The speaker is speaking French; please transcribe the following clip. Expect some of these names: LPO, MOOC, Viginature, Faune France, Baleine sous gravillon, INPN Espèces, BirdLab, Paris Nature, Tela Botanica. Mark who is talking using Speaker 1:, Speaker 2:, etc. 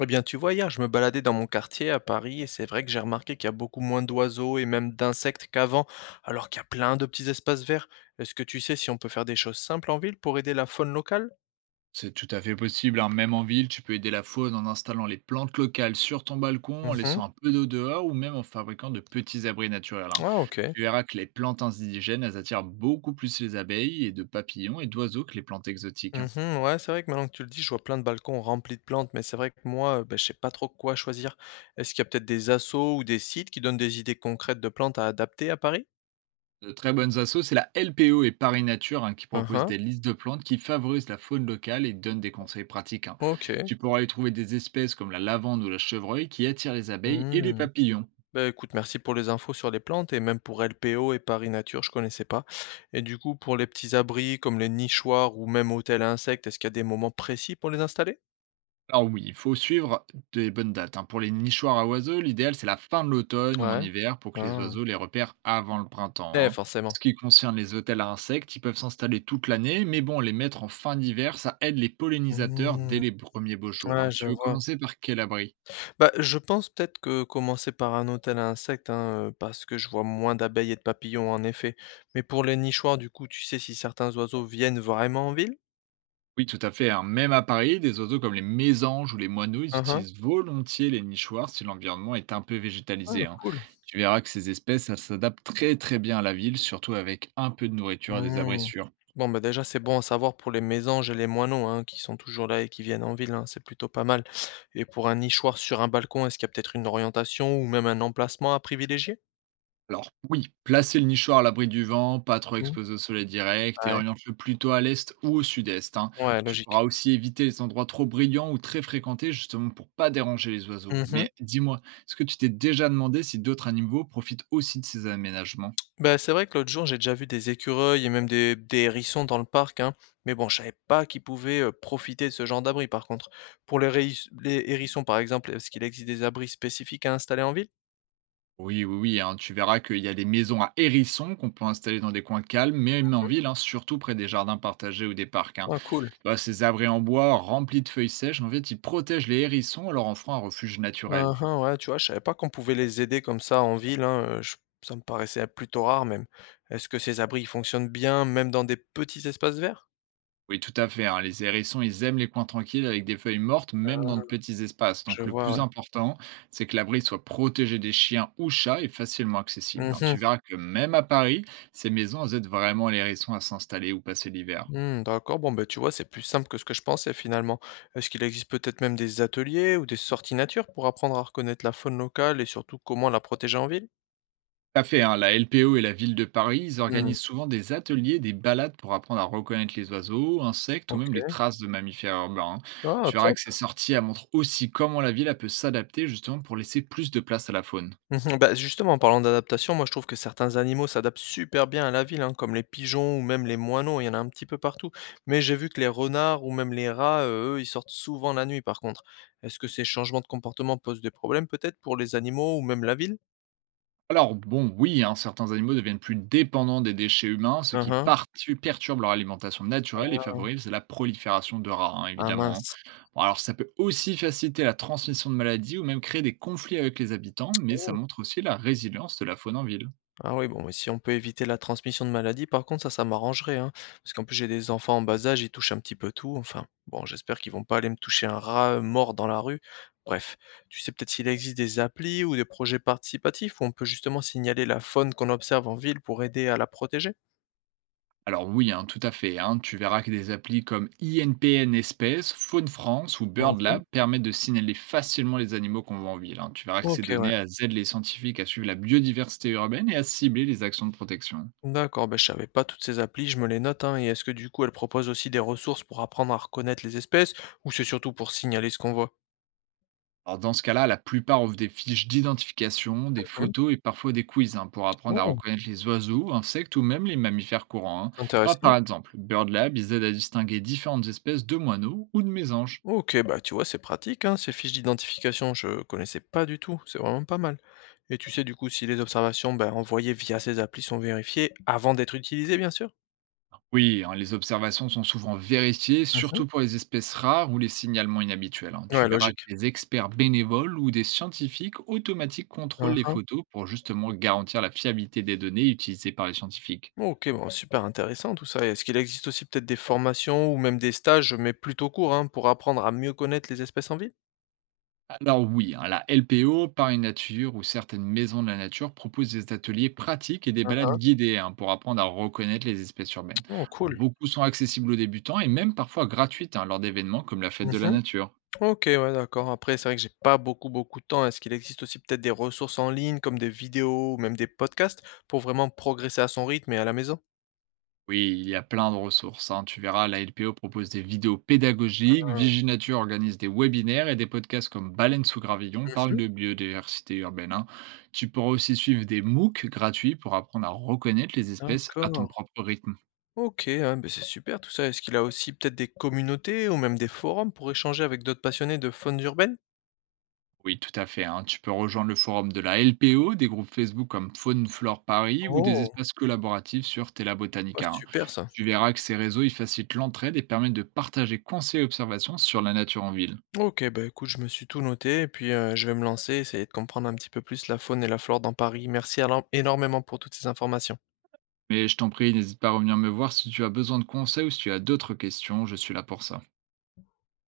Speaker 1: Eh bien, tu vois, hier, je me baladais dans mon quartier à Paris et c'est vrai que j'ai remarqué qu'il y a beaucoup moins d'oiseaux et même d'insectes qu'avant, alors qu'il y a plein de petits espaces verts. Est-ce que tu sais si on peut faire des choses simples en ville pour aider la faune locale?
Speaker 2: C'est tout à fait possible, hein. Même en ville, tu peux aider la faune en installant les plantes locales sur ton balcon, en
Speaker 1: Mhm.
Speaker 2: laissant un peu d'eau dehors ou même en fabriquant de petits abris naturels. Hein.
Speaker 1: Ah, ok.
Speaker 2: Tu verras que les plantes indigènes, elles attirent beaucoup plus les abeilles et de papillons et d'oiseaux que les plantes exotiques. Hein.
Speaker 1: Mhm, ouais, c'est vrai que maintenant que tu le dis, je vois plein de balcons remplis de plantes, mais c'est vrai que moi, je sais pas trop quoi choisir. Est-ce qu'il y a peut-être des assos ou des sites qui donnent des idées concrètes de plantes à adapter à Paris?
Speaker 2: De très bonnes assos, c'est la LPO et Paris Nature, hein, qui proposent
Speaker 1: Mhm.
Speaker 2: des listes de plantes qui favorisent la faune locale et donnent des conseils pratiques. Hein.
Speaker 1: Ok.
Speaker 2: Tu pourras y trouver des espèces comme la lavande ou la chevreuil qui attirent les abeilles et les
Speaker 1: Mmh.
Speaker 2: papillons.
Speaker 1: Bah, écoute, merci pour les infos sur les plantes et même pour LPO et Paris Nature, je connaissais pas. Et du coup, pour les petits abris comme les nichoirs ou même hôtels à insectes, est-ce qu'il y a des moments précis pour les installer?
Speaker 2: Alors oui, il faut suivre des bonnes dates. Hein. Pour les nichoirs à oiseaux, l'idéal c'est la fin de l'automne ou en
Speaker 1: Ouais.
Speaker 2: hiver pour que les
Speaker 1: Ah.
Speaker 2: oiseaux les repèrent avant le printemps.
Speaker 1: Eh,
Speaker 2: Hein. Ce
Speaker 1: forcément.
Speaker 2: qui concerne les hôtels à insectes, ils peuvent s'installer toute l'année, mais bon, les mettre en fin d'hiver, ça aide les pollinisateurs dès
Speaker 1: Mmh.
Speaker 2: les premiers beaux jours,
Speaker 1: Ouais,
Speaker 2: hein.
Speaker 1: je
Speaker 2: Tu veux
Speaker 1: vois.
Speaker 2: commencer par quel abri?
Speaker 1: Bah, je pense peut-être que commencer par un hôtel à insectes, hein, parce que je vois moins d'abeilles et de papillons, en effet. Mais pour les nichoirs, du coup, tu sais si certains oiseaux viennent vraiment en ville?
Speaker 2: Oui, tout à fait, hein. Même à Paris, des oiseaux comme les mésanges ou les moineaux, ils
Speaker 1: Uhum.
Speaker 2: utilisent volontiers les nichoirs si l'environnement est un peu
Speaker 1: Ah,
Speaker 2: végétalisé. Hein.
Speaker 1: cool.
Speaker 2: Tu verras que ces espèces, elles s'adaptent très très bien à la ville, surtout avec un peu de nourriture et des abris
Speaker 1: Mmh.
Speaker 2: sûrs.
Speaker 1: Bon, bah, déjà, c'est bon à savoir pour les mésanges et les moineaux, hein, qui sont toujours là et qui viennent en ville, hein, c'est plutôt pas mal. Et pour un nichoir sur un balcon, est-ce qu'il y a peut-être une orientation ou même un emplacement à privilégier?
Speaker 2: Alors oui, placez le nichoir à l'abri du vent, pas trop
Speaker 1: Mmh.
Speaker 2: exposé au soleil direct, et
Speaker 1: Ouais,
Speaker 2: oriente-le plutôt à l'est ou au sud-est. Hein.
Speaker 1: ouais,
Speaker 2: Tu pourras
Speaker 1: logique.
Speaker 2: aussi éviter les endroits trop brillants ou très fréquentés justement pour pas déranger les oiseaux.
Speaker 1: Mmh mh.
Speaker 2: Mais dis-moi, est-ce que tu t'es déjà demandé si d'autres animaux profitent aussi de ces aménagements?
Speaker 1: Bah, c'est vrai que l'autre jour, j'ai déjà vu des écureuils et même des hérissons dans le parc, hein, mais bon, je savais pas qu'ils pouvaient, profiter de ce genre d'abri, par contre. Pour les réhiss les hérissons, par exemple, est-ce qu'il existe des abris spécifiques à installer en ville?
Speaker 2: Oui, oui, oui, hein, tu verras qu'il y a des maisons à hérissons qu'on peut installer dans des coins calmes, mais même en ville, hein, surtout près des jardins partagés ou des parcs. Hein.
Speaker 1: Ah, cool.
Speaker 2: Bah, ces abris en bois remplis de feuilles sèches, en fait, ils protègent les hérissons en leur en feront un refuge naturel.
Speaker 1: Hein, hein, ouais, tu vois, je savais pas qu'on pouvait les aider comme ça en ville, ça me paraissait plutôt rare même. Est-ce que ces abris ils fonctionnent bien même dans des petits espaces verts?
Speaker 2: Oui, tout à fait, hein. Les hérissons, ils aiment les coins tranquilles avec des feuilles mortes, même
Speaker 1: Ah.
Speaker 2: dans de petits espaces.
Speaker 1: Je
Speaker 2: Donc, le
Speaker 1: vois,
Speaker 2: plus
Speaker 1: ouais.
Speaker 2: important, c'est que l'abri soit protégé des chiens ou chats et facilement accessible. Hein.
Speaker 1: Mhm.
Speaker 2: Tu verras que même à Paris, ces maisons elles aident vraiment les hérissons à s'installer ou passer l'hiver.
Speaker 1: Hmm, d'accord, bon, bah, tu vois, c'est plus simple que ce que je pensais finalement. Est-ce qu'il existe peut-être même des ateliers ou des sorties nature pour apprendre à reconnaître la faune locale et surtout comment la protéger en ville?
Speaker 2: Tout à fait, hein. La LPO et la ville de Paris, ils
Speaker 1: Hmm,
Speaker 2: organisent souvent des ateliers, des balades pour apprendre à reconnaître les oiseaux, insectes ou même les
Speaker 1: ok.
Speaker 2: traces de mammifères urbains. Hein.
Speaker 1: Ah,
Speaker 2: Tu verras que
Speaker 1: top.
Speaker 2: ces sorties elles montrent aussi comment la ville elle peut s'adapter justement pour laisser plus de place à la faune.
Speaker 1: Mmh, bah, justement, en parlant d'adaptation, moi, je trouve que certains animaux s'adaptent super bien à la ville, hein, comme les pigeons ou même les moineaux, il y en a un petit peu partout. Mais j'ai vu que les renards ou même les rats, eux, ils sortent souvent la nuit, par contre. Est-ce que ces changements de comportement posent des problèmes peut-être pour les animaux ou même la ville?
Speaker 2: Alors bon, oui, hein, certains animaux deviennent plus dépendants des déchets humains, ce
Speaker 1: Hein
Speaker 2: qui
Speaker 1: hein.
Speaker 2: perturbe leur alimentation naturelle et favorise la prolifération de rats, hein,
Speaker 1: Ah
Speaker 2: évidemment.
Speaker 1: mince.
Speaker 2: Hein. Bon, alors ça peut aussi faciliter la transmission de maladies ou même créer des conflits avec les habitants, mais ça
Speaker 1: Oh!
Speaker 2: montre aussi la résilience de la faune en ville.
Speaker 1: Ah oui, bon, mais si on peut éviter la transmission de maladies, par contre, ça m'arrangerait, hein. Parce qu'en plus, j'ai des enfants en bas âge, ils touchent un petit peu tout. Enfin, bon, j'espère qu'ils vont pas aller me toucher un rat mort dans la rue. Bref, tu sais peut-être s'il existe des applis ou des projets participatifs où on peut justement signaler la faune qu'on observe en ville pour aider à la protéger?
Speaker 2: Alors oui, hein, tout à fait, hein, tu verras que des applis comme INPN Espèces, Faune France ou
Speaker 1: Mhm.
Speaker 2: BirdLab permettent de signaler facilement les animaux qu'on voit en ville. Hein. Tu verras que ces
Speaker 1: Ok,
Speaker 2: données
Speaker 1: ouais.
Speaker 2: elles aident les scientifiques à suivre la biodiversité urbaine et à cibler les actions de protection.
Speaker 1: D'accord, ben, je savais pas toutes ces applis, je me les note, hein. Et est-ce que du coup, elles proposent aussi des ressources pour apprendre à reconnaître les espèces ou c'est surtout pour signaler ce qu'on voit?
Speaker 2: Alors dans ce cas-là, la plupart offrent des fiches d'identification, des
Speaker 1: Mhm.
Speaker 2: photos et parfois des quiz, hein, pour apprendre à
Speaker 1: Oh,
Speaker 2: reconnaître les oiseaux, insectes ou même les mammifères courants. Hein. Ah, par
Speaker 1: intéressant.
Speaker 2: exemple, Bird Lab, ils aident à distinguer différentes espèces de moineaux ou de mésanges.
Speaker 1: Ok, bah, tu vois, c'est pratique, hein, ces fiches d'identification, je connaissais pas du tout, c'est vraiment pas mal. Et tu sais du coup si les observations, ben, envoyées via ces applis sont vérifiées avant d'être utilisées, bien sûr?
Speaker 2: Oui, hein, les observations sont souvent vérifiées,
Speaker 1: Mhm.
Speaker 2: surtout pour les espèces rares ou les signalements inhabituels. Hein. Tu
Speaker 1: Ouais,
Speaker 2: verras que
Speaker 1: logique.
Speaker 2: des experts bénévoles ou des scientifiques automatiques contrôlent les
Speaker 1: Uhum.
Speaker 2: photos pour justement garantir la fiabilité des données utilisées par les scientifiques.
Speaker 1: Ok, bon, super intéressant tout ça. Et est-ce qu'il existe aussi peut-être des formations ou même des stages, mais plutôt courts, hein, pour apprendre à mieux connaître les espèces en ville?
Speaker 2: Alors oui, hein, la LPO, Paris Nature ou certaines maisons de la nature proposent des ateliers pratiques et des
Speaker 1: Uhum.
Speaker 2: balades guidées, hein, pour apprendre à reconnaître les espèces urbaines.
Speaker 1: Oh,
Speaker 2: Alors,
Speaker 1: cool.
Speaker 2: beaucoup sont accessibles aux débutants et même parfois gratuites, hein, lors d'événements comme la fête de la nature.
Speaker 1: OK, ouais, d'accord. Après, c'est vrai que j'ai pas beaucoup de temps. Est-ce qu'il existe aussi peut-être des ressources en ligne comme des vidéos ou même des podcasts pour vraiment progresser à son rythme et à la maison?
Speaker 2: Oui, il y a plein de ressources, hein. Tu verras, la LPO propose des vidéos pédagogiques,
Speaker 1: Ah,
Speaker 2: Viginature organise des webinaires et des podcasts comme Baleine sous gravillon parlent
Speaker 1: mmh.
Speaker 2: de biodiversité urbaine. Hein. Tu pourras aussi suivre des MOOC gratuits pour apprendre à reconnaître les espèces à ton
Speaker 1: D'accord.
Speaker 2: propre rythme.
Speaker 1: OK, ah, beh, c'est super tout ça. Est-ce qu'il a aussi peut-être des communautés ou même des forums pour échanger avec d'autres passionnés de faune urbaine?
Speaker 2: Oui, tout à fait, hein. Tu peux rejoindre le forum de la LPO, des groupes Facebook comme Faune Flore Paris ou des
Speaker 1: Oh,
Speaker 2: espaces collaboratifs sur Tela
Speaker 1: bah,
Speaker 2: Botanica. Hein.
Speaker 1: super ça.
Speaker 2: Tu verras que ces réseaux ils facilitent l'entraide et permettent de partager conseils et observations sur la nature en ville.
Speaker 1: OK, bah, écoute, je me suis tout noté et puis, je vais me lancer, essayer de comprendre un petit peu plus la faune et la flore dans Paris. Merci alors énormément pour toutes ces informations.
Speaker 2: Mais je t'en prie, n'hésite pas à revenir me voir si tu as besoin de conseils ou si tu as d'autres questions, je suis là pour ça.